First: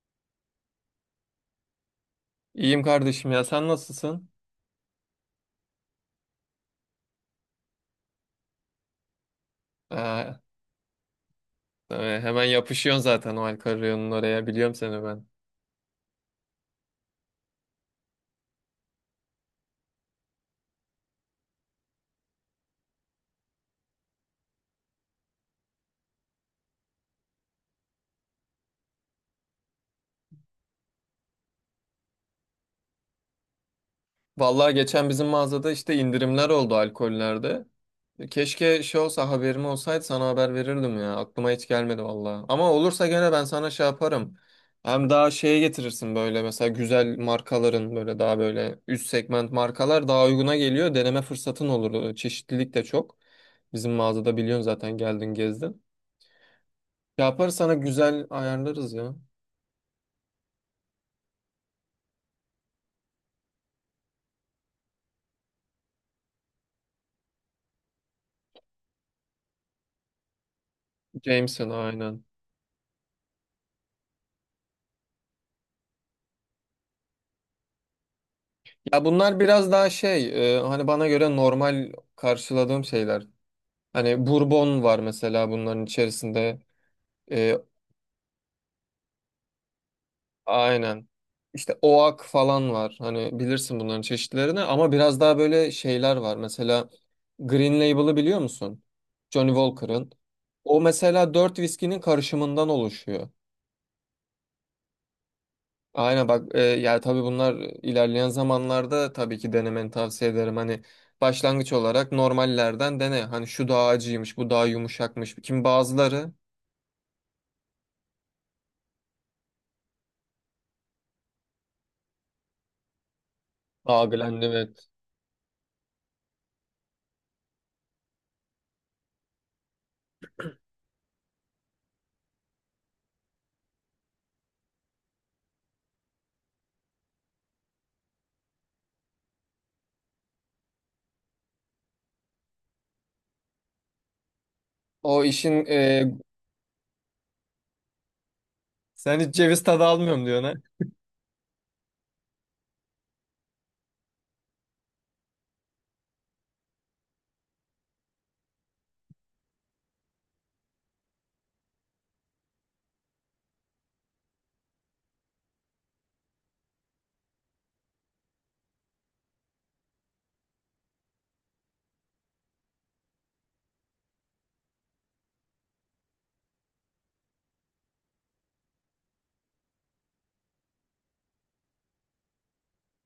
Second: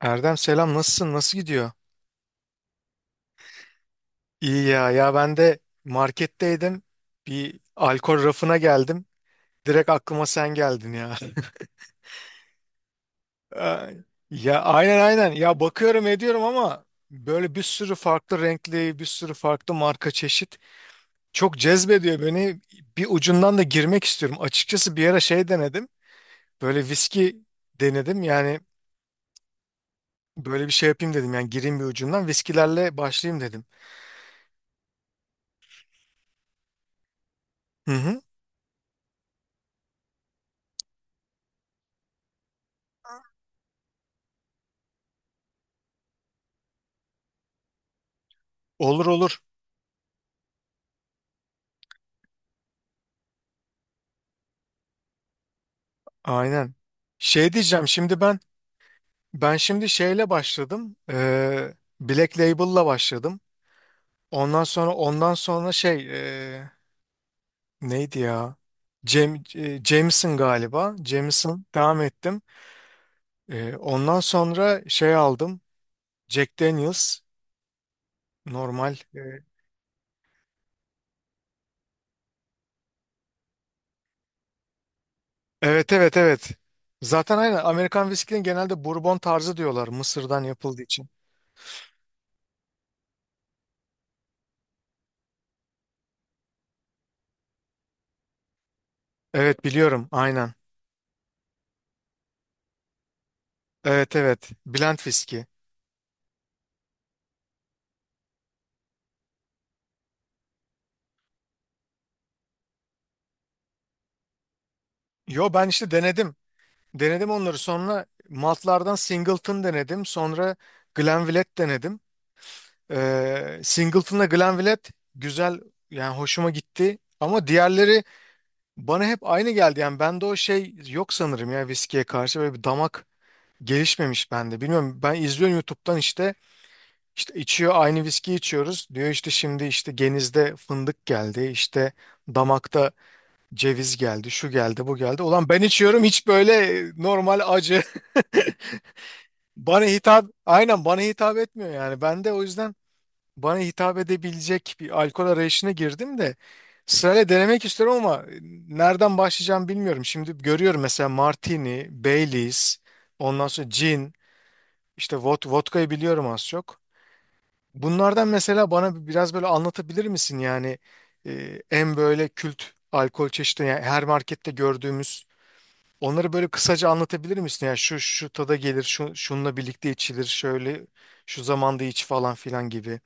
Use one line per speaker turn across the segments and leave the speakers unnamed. Erdem selam, nasılsın, nasıl gidiyor?
İyiyim kardeşim ya sen nasılsın?
İyi ya, ya ben de marketteydim, bir alkol rafına geldim, direkt aklıma
Aa,
sen geldin ya.
tabii, hemen yapışıyorsun zaten o alkol
Ay,
reyonunun oraya
ya
biliyorum
aynen
seni ben.
aynen ya, bakıyorum ediyorum ama böyle bir sürü farklı renkli, bir sürü farklı marka çeşit çok cezbediyor beni, bir ucundan da girmek istiyorum. Açıkçası bir ara şey denedim, böyle viski denedim yani, böyle bir şey yapayım dedim, yani gireyim bir ucundan viskilerle başlayayım dedim.
Vallahi geçen bizim mağazada işte indirimler oldu alkollerde.
Hı hı.
Keşke şey olsa haberim olsaydı sana haber verirdim ya. Aklıma hiç gelmedi vallahi. Ama olursa gene ben sana şey yaparım. Hem daha şeye getirirsin böyle mesela güzel markaların böyle daha böyle
Olur
üst
olur.
segment markalar daha uyguna geliyor. Deneme fırsatın olur. Çeşitlilik de çok. Bizim mağazada biliyorsun zaten geldin gezdin.
Aynen. Şey
Yaparız sana
diyeceğim şimdi
güzel
ben,
ayarlarız ya.
ben şimdi şeyle başladım. Black Label'la başladım. Ondan sonra ondan sonra şey, neydi ya? Cem, Jameson galiba. Jameson
Jameson
devam
aynen.
ettim. Ondan sonra şey aldım. Jack Daniel's normal.
Ya bunlar biraz daha şey hani bana göre normal karşıladığım şeyler. Hani Bourbon var mesela bunların
Evet evet evet.
içerisinde.
Zaten aynen
E,
Amerikan viskinin genelde Bourbon tarzı diyorlar, Mısır'dan yapıldığı için.
aynen. İşte Oak falan var. Hani bilirsin bunların çeşitlerini ama biraz daha böyle şeyler var. Mesela Green Label'ı biliyor musun? Johnny
Evet biliyorum
Walker'ın.
aynen.
O mesela dört viskinin karışımından oluşuyor.
Evet evet. Blend viski.
Aynen bak yani tabii bunlar ilerleyen zamanlarda tabii ki denemeni tavsiye ederim. Hani başlangıç olarak normallerden dene. Hani şu daha acıymış, bu daha yumuşakmış.
Yo,
Kim
ben işte
bazıları
denedim. Denedim onları, sonra maltlardan Singleton denedim. Sonra Glenlivet denedim. Singleton'la
algılandım evet.
Glenlivet güzel, yani hoşuma gitti. Ama diğerleri bana hep aynı geldi. Yani bende o şey yok sanırım ya, viskiye karşı böyle bir damak gelişmemiş bende. Bilmiyorum, ben izliyorum YouTube'dan, işte işte içiyor, aynı viski içiyoruz. Diyor işte şimdi işte genizde fındık geldi, işte damakta ceviz geldi, şu geldi bu geldi.
O
Ulan ben
işin
içiyorum hiç, böyle normal acı.
sen hiç ceviz
Bana
tadı
hitap,
almıyorum diyorsun ha.
aynen bana hitap etmiyor yani. Ben de o yüzden bana hitap edebilecek bir alkol arayışına girdim, de sırayla denemek istiyorum ama nereden başlayacağım bilmiyorum. Şimdi görüyorum mesela Martini, Baileys, ondan sonra gin, işte vodkayı biliyorum az çok. Bunlardan mesela bana biraz böyle anlatabilir misin yani, en böyle kült alkol çeşidi yani, her markette gördüğümüz onları böyle kısaca anlatabilir misin? Yani şu şu tada gelir, şu şununla birlikte içilir, şöyle şu zamanda iç falan filan gibi.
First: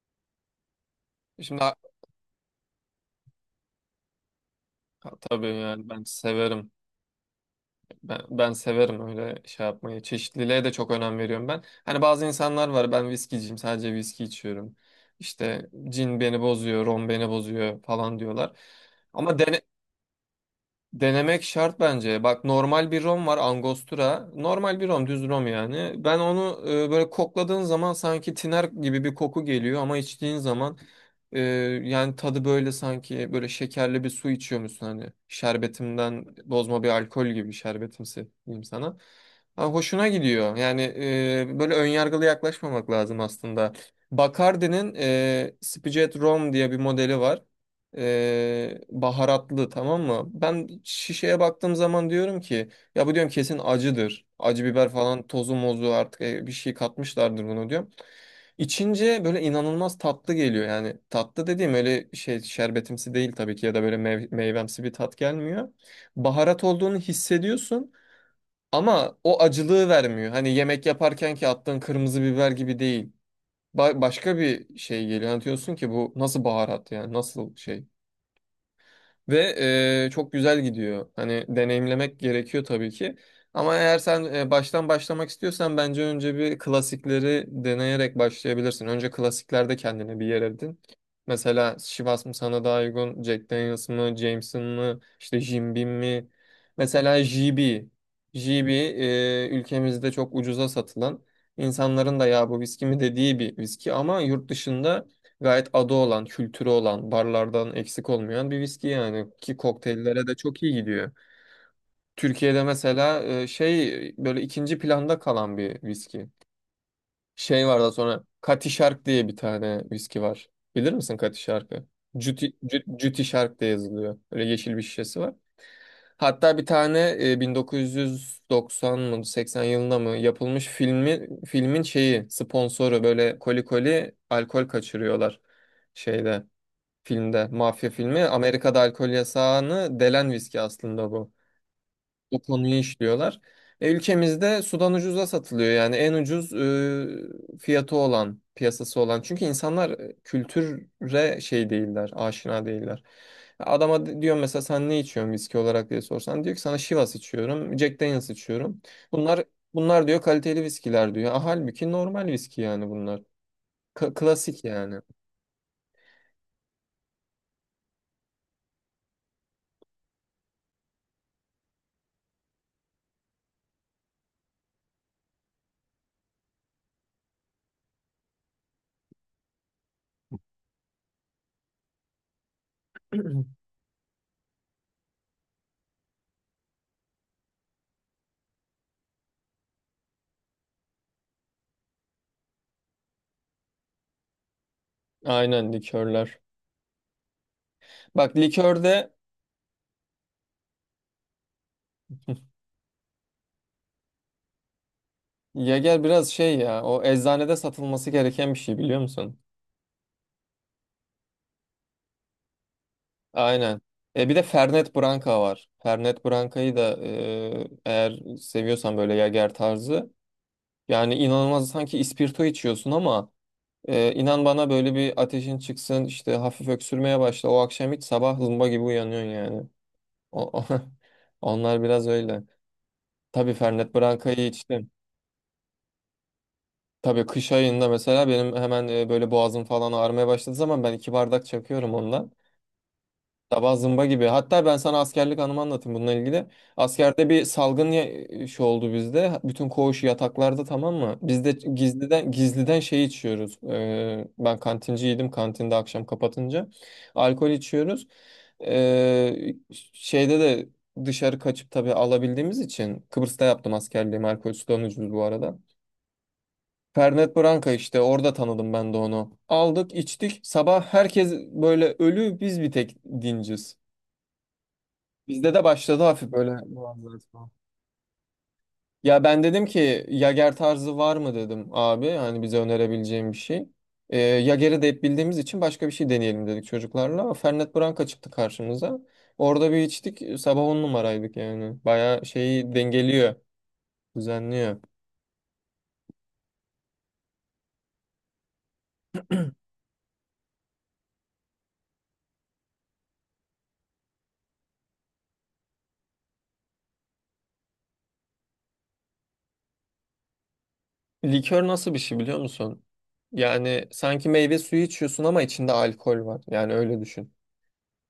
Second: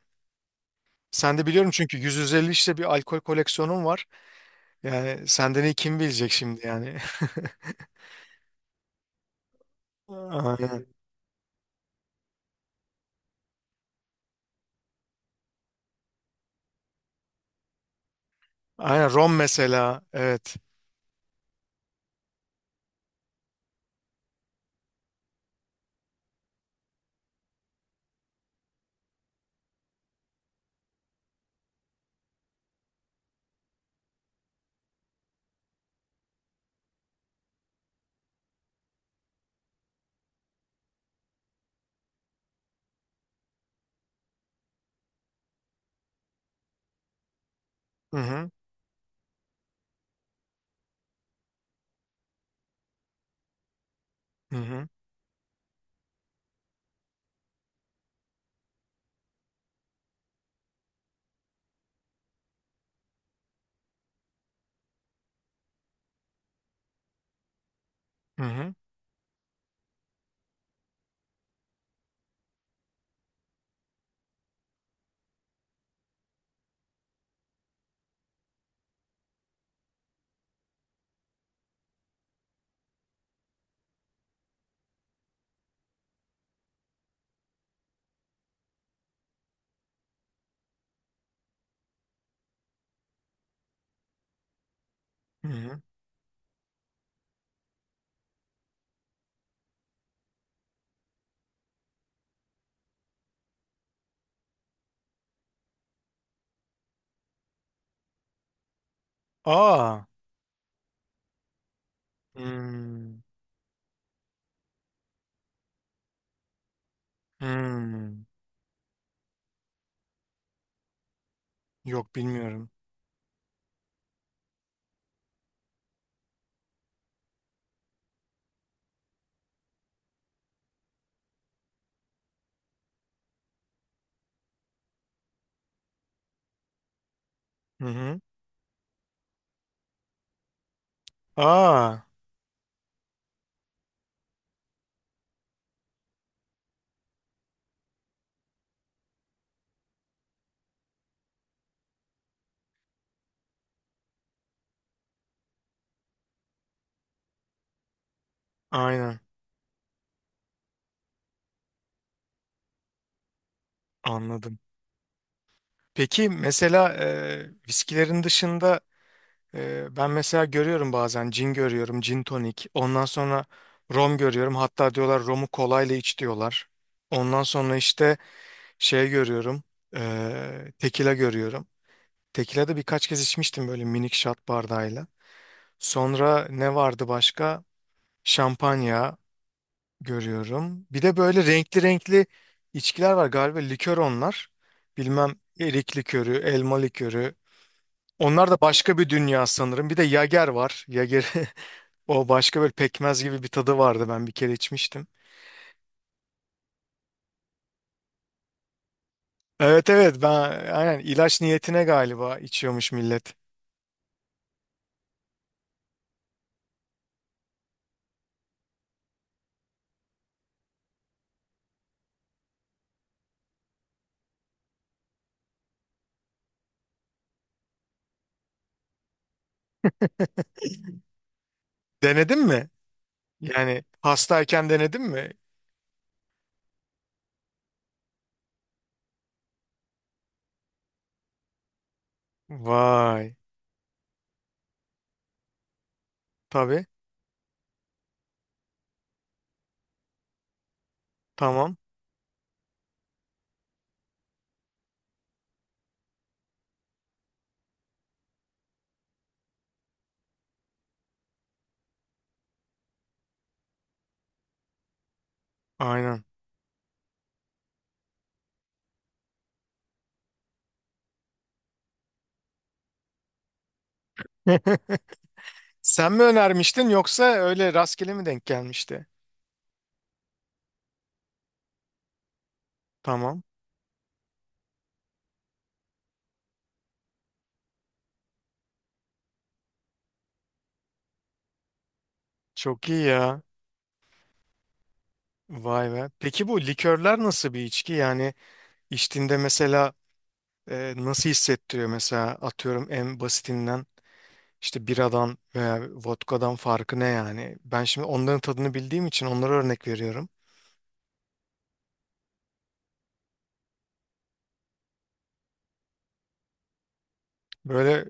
Sen de
Şimdi
biliyorum çünkü 150 işte bir alkol koleksiyonun var. Yani
tabii
senden iyi
yani
kim
ben
bilecek şimdi
severim.
yani.
Ben severim öyle şey yapmayı. Çeşitliliğe de
Aynen.
çok önem veriyorum ben. Hani bazı insanlar var ben viskiciyim sadece viski içiyorum. İşte cin beni bozuyor, rom beni bozuyor falan diyorlar.
Aynen rom
Ama dene,
mesela. Evet.
Denemek şart bence. Bak normal bir rom var Angostura. Normal bir rom, düz rom yani. Ben onu böyle kokladığın zaman sanki tiner gibi bir koku geliyor ama içtiğin zaman e, yani tadı böyle sanki böyle şekerli bir su içiyormuşsun hani. Şerbetimden bozma bir alkol gibi şerbetimsi diyeyim sana. Ha, hoşuna gidiyor. Yani böyle önyargılı yaklaşmamak lazım aslında. Bacardi'nin Spijet Rom diye bir modeli var
Hı hı.
baharatlı tamam mı? Ben şişeye baktığım zaman diyorum ki ya bu diyorum kesin acıdır.
Hı
Acı
hı.
biber falan tozu mozu artık bir şey katmışlardır bunu diyorum. İçince böyle inanılmaz tatlı geliyor. Yani tatlı dediğim öyle şey şerbetimsi değil tabii ki ya da böyle meyvemsi bir tat gelmiyor. Baharat olduğunu hissediyorsun
Hı hı.
ama o acılığı vermiyor. Hani yemek yaparken ki attığın kırmızı biber gibi değil. Başka bir şey geliyor. Anlatıyorsun ki bu nasıl baharat yani nasıl şey. Ve çok güzel gidiyor. Hani deneyimlemek gerekiyor tabii ki. Ama eğer sen baştan başlamak istiyorsan bence önce bir klasikleri deneyerek başlayabilirsin. Önce klasiklerde kendine bir yer edin. Mesela Chivas mı sana daha uygun, Jack Daniels mı, Jameson mı, İşte
Hı
Jim
hı.
Beam mi? Mesela JB. JB ülkemizde çok ucuza satılan, insanların da ya bu viski mi dediği bir viski ama yurt dışında gayet adı olan, kültürü olan, barlardan eksik olmayan bir viski yani ki
Aa.
kokteyllere de çok iyi gidiyor. Türkiye'de
Hmm.
mesela şey böyle ikinci planda kalan bir viski. Şey var da sonra
Hmm.
Cutty Shark diye bir tane viski var. Bilir misin Cutty Shark'ı?
Yok
Juti,
bilmiyorum.
Juti Shark diye yazılıyor. Böyle yeşil bir şişesi var. Hatta bir tane 1990 mı 80 yılında mı yapılmış filmin şeyi sponsoru böyle koli koli alkol kaçırıyorlar şeyde filmde,
Hı
mafya filmi.
hı.
Amerika'da alkol yasağını delen viski aslında bu.
Aa.
O konuyu işliyorlar. Ülkemizde sudan ucuza satılıyor yani en ucuz fiyatı olan, piyasası olan. Çünkü insanlar kültüre şey değiller, aşina değiller. Adama diyorum mesela sen ne içiyorsun viski olarak diye sorsan diyor ki sana Chivas içiyorum, Jack Daniel's içiyorum.
Aynen.
Bunlar bunlar diyor kaliteli viskiler diyor. Ah, halbuki normal viski yani bunlar.
Anladım.
Klasik yani.
Peki mesela viskilerin dışında ben mesela görüyorum bazen cin görüyorum, cin tonik. Ondan sonra rom görüyorum. Hatta diyorlar romu kolayla iç diyorlar. Ondan sonra işte şey görüyorum, tekila görüyorum. Tekila da birkaç kez içmiştim böyle minik şat bardağıyla. Sonra ne vardı başka? Şampanya görüyorum. Bir de böyle renkli renkli içkiler var galiba, likör onlar. Bilmem,
Aynen
erik likörü,
likörler.
elma likörü.
Bak
Onlar da başka bir
likörde
dünya sanırım. Bir de Yager var. Yager. O başka, böyle pekmez gibi bir tadı vardı, ben bir kere içmiştim.
Yager biraz şey ya o eczanede satılması gereken bir şey biliyor musun?
Evet evet, ben aynen ilaç niyetine galiba içiyormuş millet.
Aynen. E bir de Fernet Branca var. Fernet Branca'yı da eğer seviyorsan böyle Yager tarzı yani inanılmaz sanki ispirto içiyorsun ama inan bana böyle bir ateşin çıksın işte hafif öksürmeye başla o akşam hiç sabah zımba gibi uyanıyorsun yani. O, onlar biraz
Denedin
öyle.
mi?
Tabii
Yani
Fernet Branca'yı
hastayken
içtim.
denedin mi?
Tabii kış ayında mesela benim hemen böyle boğazım falan ağrımaya başladığı zaman ben iki bardak çakıyorum ondan.
Vay.
Sabah zımba gibi. Hatta ben sana askerlik anımı anlatayım bununla ilgili.
Tabii.
Askerde bir salgın şey oldu bizde. Bütün koğuş yataklarda tamam mı? Biz de
Tamam.
gizliden gizliden şey içiyoruz. Ben kantinciydim. Kantinde akşam kapatınca alkol içiyoruz. Ee, şeyde de dışarı kaçıp tabii alabildiğimiz için Kıbrıs'ta yaptım askerliğimi. Alkol sulanıcıydı bu arada.
Aynen.
Fernet Branca işte orada tanıdım ben de onu. Aldık, içtik. Sabah herkes böyle ölü, biz bir tek dinciz. Bizde de başladı
Sen mi
hafif böyle
önermiştin,
muhabbet
yoksa
falan.
öyle rastgele mi denk gelmişti?
Ya ben dedim ki Yager tarzı var mı dedim abi. Hani bize önerebileceğim bir
Tamam.
şey. Yager'i de hep bildiğimiz için başka bir şey deneyelim dedik çocuklarla. Fernet Branca çıktı karşımıza. Orada bir içtik. Sabah on numaraydık yani. Bayağı şeyi
Çok iyi
dengeliyor.
ya.
Düzenliyor.
Vay be. Peki bu likörler nasıl bir içki? Yani içtiğinde mesela nasıl hissettiriyor mesela, atıyorum en basitinden. İşte biradan veya vodkadan farkı ne yani? Ben şimdi onların tadını bildiğim için onlara örnek veriyorum.
Likör nasıl bir şey biliyor musun? Yani sanki meyve suyu içiyorsun ama içinde alkol var. Yani öyle düşün.
Böyle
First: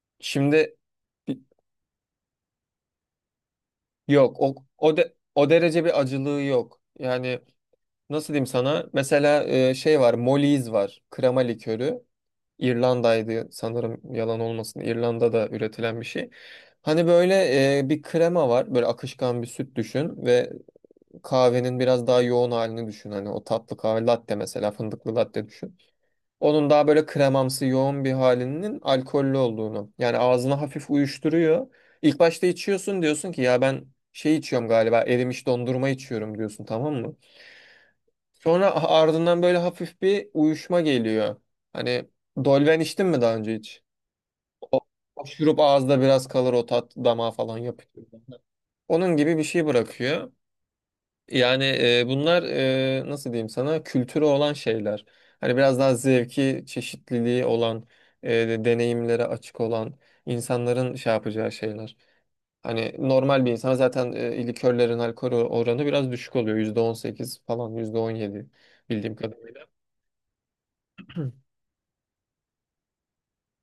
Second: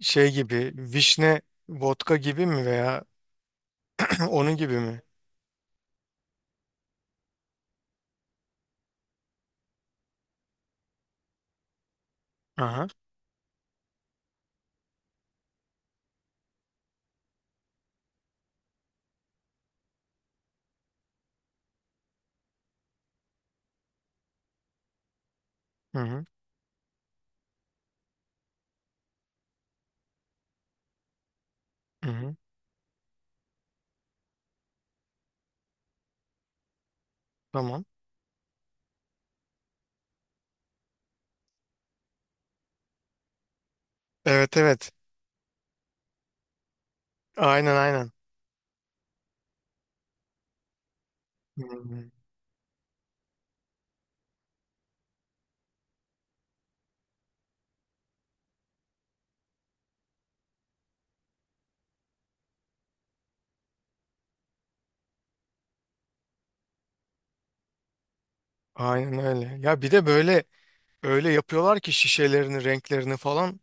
şey gibi,
Şimdi
vişne vodka gibi mi, veya
yok o
onun gibi
o,
mi?
o derece bir acılığı yok. Yani nasıl diyeyim sana? Mesela şey var, Molly's var. Krema likörü.
Aha.
İrlanda'ydı sanırım yalan olmasın. İrlanda'da üretilen bir şey. Hani böyle bir krema var. Böyle akışkan bir süt düşün ve kahvenin biraz daha yoğun halini düşün. Hani o tatlı kahve latte mesela fındıklı latte düşün.
Hı hı.
Onun daha böyle kremamsı yoğun bir halinin alkollü olduğunu. Yani ağzına hafif uyuşturuyor.
Hı
İlk
hı.
başta içiyorsun diyorsun ki ya ben şey içiyorum galiba erimiş dondurma içiyorum diyorsun tamam mı?
Tamam.
Sonra ardından böyle hafif bir uyuşma geliyor. Hani dolven içtin mi daha önce hiç?
Evet
O,
evet.
o şurup ağızda biraz kalır o tat damağa falan
Aynen
yapıyor.
aynen.
Onun gibi bir şey bırakıyor. Yani
Hı hı.
bunlar nasıl diyeyim sana kültürü olan şeyler. Hani biraz daha zevki, çeşitliliği olan, deneyimlere açık olan insanların şey yapacağı şeyler. Hani normal bir insan zaten likörlerin alkol oranı biraz düşük oluyor. %18 falan, %17 bildiğim
Aynen öyle.
kadarıyla.
Ya bir de böyle öyle yapıyorlar ki şişelerini, renklerini falan,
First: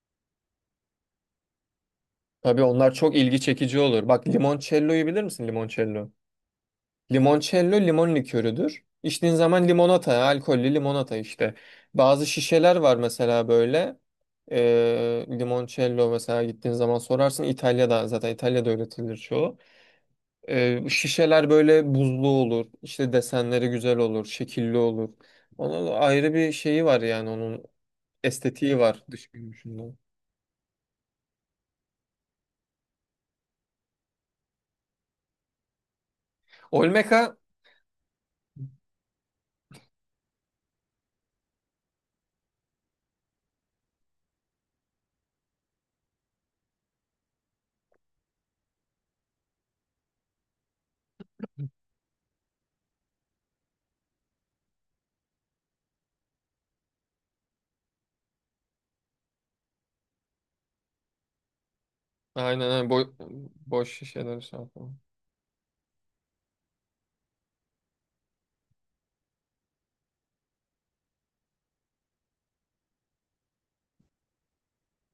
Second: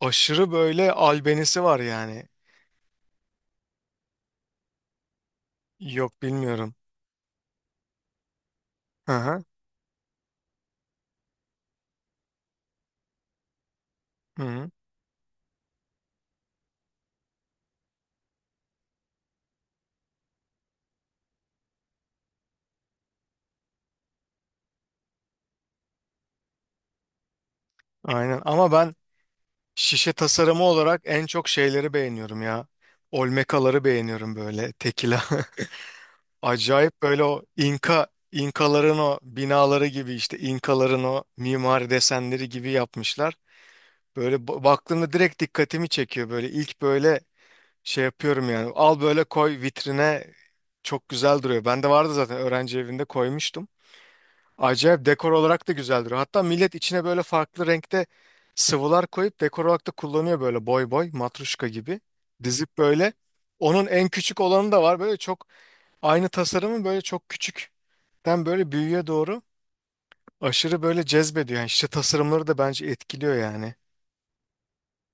aşırı böyle albenisi var yani.
Tabii onlar çok ilgi çekici olur. Bak limoncello'yu bilir misin limoncello?
Yok bilmiyorum.
Limoncello limon likörüdür. İçtiğin
Aha.
zaman limonata, alkollü limonata işte. Bazı şişeler var mesela böyle.
Hı hı.
Limoncello mesela gittiğin zaman sorarsın. İtalya'da zaten İtalya'da öğretilir çoğu. Şişeler böyle buzlu olur. İşte desenleri güzel olur, şekilli olur. Onun ayrı bir şeyi var yani onun
Aynen, ama
estetiği
ben
var dış görünüşünden.
şişe tasarımı olarak en çok şeyleri beğeniyorum ya. Olmekaları beğeniyorum, böyle tekila. Acayip, böyle
Olmeca
o İnka, İnkaların o binaları gibi, işte İnkaların o mimari desenleri gibi yapmışlar. Böyle baktığımda direkt dikkatimi çekiyor, böyle ilk böyle şey yapıyorum yani. Al böyle, koy vitrine, çok güzel duruyor. Bende vardı zaten, öğrenci evinde koymuştum. Acayip dekor olarak da güzeldir. Hatta millet içine böyle farklı renkte sıvılar koyup dekor olarak da kullanıyor, böyle boy boy matruşka gibi.
aynen
Dizip
aynen
böyle. Onun
boş
en küçük
şişeler şey
olanı da
yapıyor.
var. Böyle çok aynı tasarımın böyle çok küçükten böyle büyüğe doğru, aşırı böyle cezbediyor. Yani işte tasarımları da bence etkiliyor yani.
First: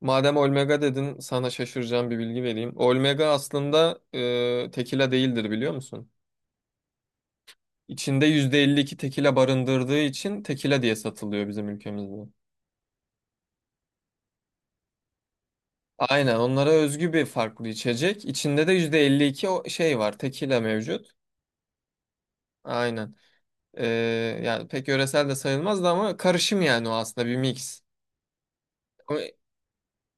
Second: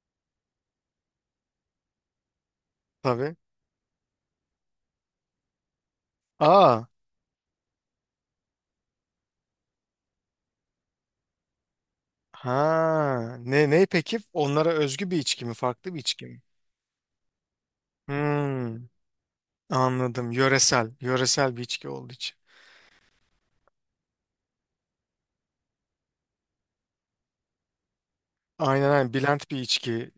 Madem Olmega dedin, sana şaşıracağım bir bilgi vereyim. Olmega
Tabii.
aslında tekila değildir biliyor musun?
Aa.
İçinde %52 tekila barındırdığı için tekila diye satılıyor bizim ülkemizde.
Ha. Ne ne peki? Onlara özgü bir içki mi? Farklı bir içki
Aynen
mi?
onlara özgü bir farklı içecek. İçinde de
Hmm,
%52 o şey var,
anladım.
tekila
Yöresel.
mevcut.
Yöresel bir içki olduğu için.
Aynen. E, yani pek yöresel de sayılmazdı ama karışım yani o aslında bir mix.
Aynen aynen.
Ama-
Bilent bir içki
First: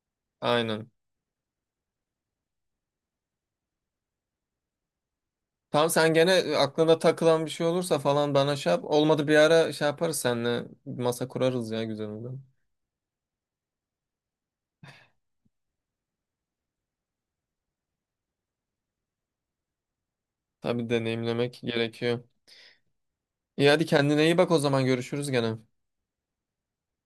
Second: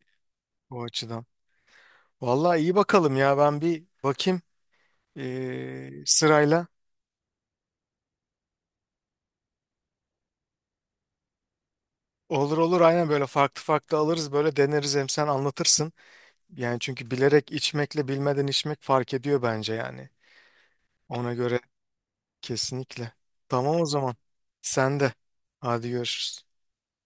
o
Aynen.
açıdan. Vallahi iyi bakalım ya, ben bir bakayım
Tamam sen gene
sırayla.
aklına takılan bir şey olursa falan bana şey yap. Olmadı bir ara şey yaparız seninle masa kurarız ya güzel olur.
Olur olur, aynen böyle farklı farklı alırız, böyle deneriz, hem sen anlatırsın. Yani çünkü bilerek içmekle bilmeden içmek fark ediyor bence yani.
Tabii
Ona
deneyimlemek
göre
gerekiyor.
kesinlikle.
İyi
Tamam o
hadi
zaman.
kendine iyi bak o zaman
Sen de.
görüşürüz gene.
Hadi görüşürüz.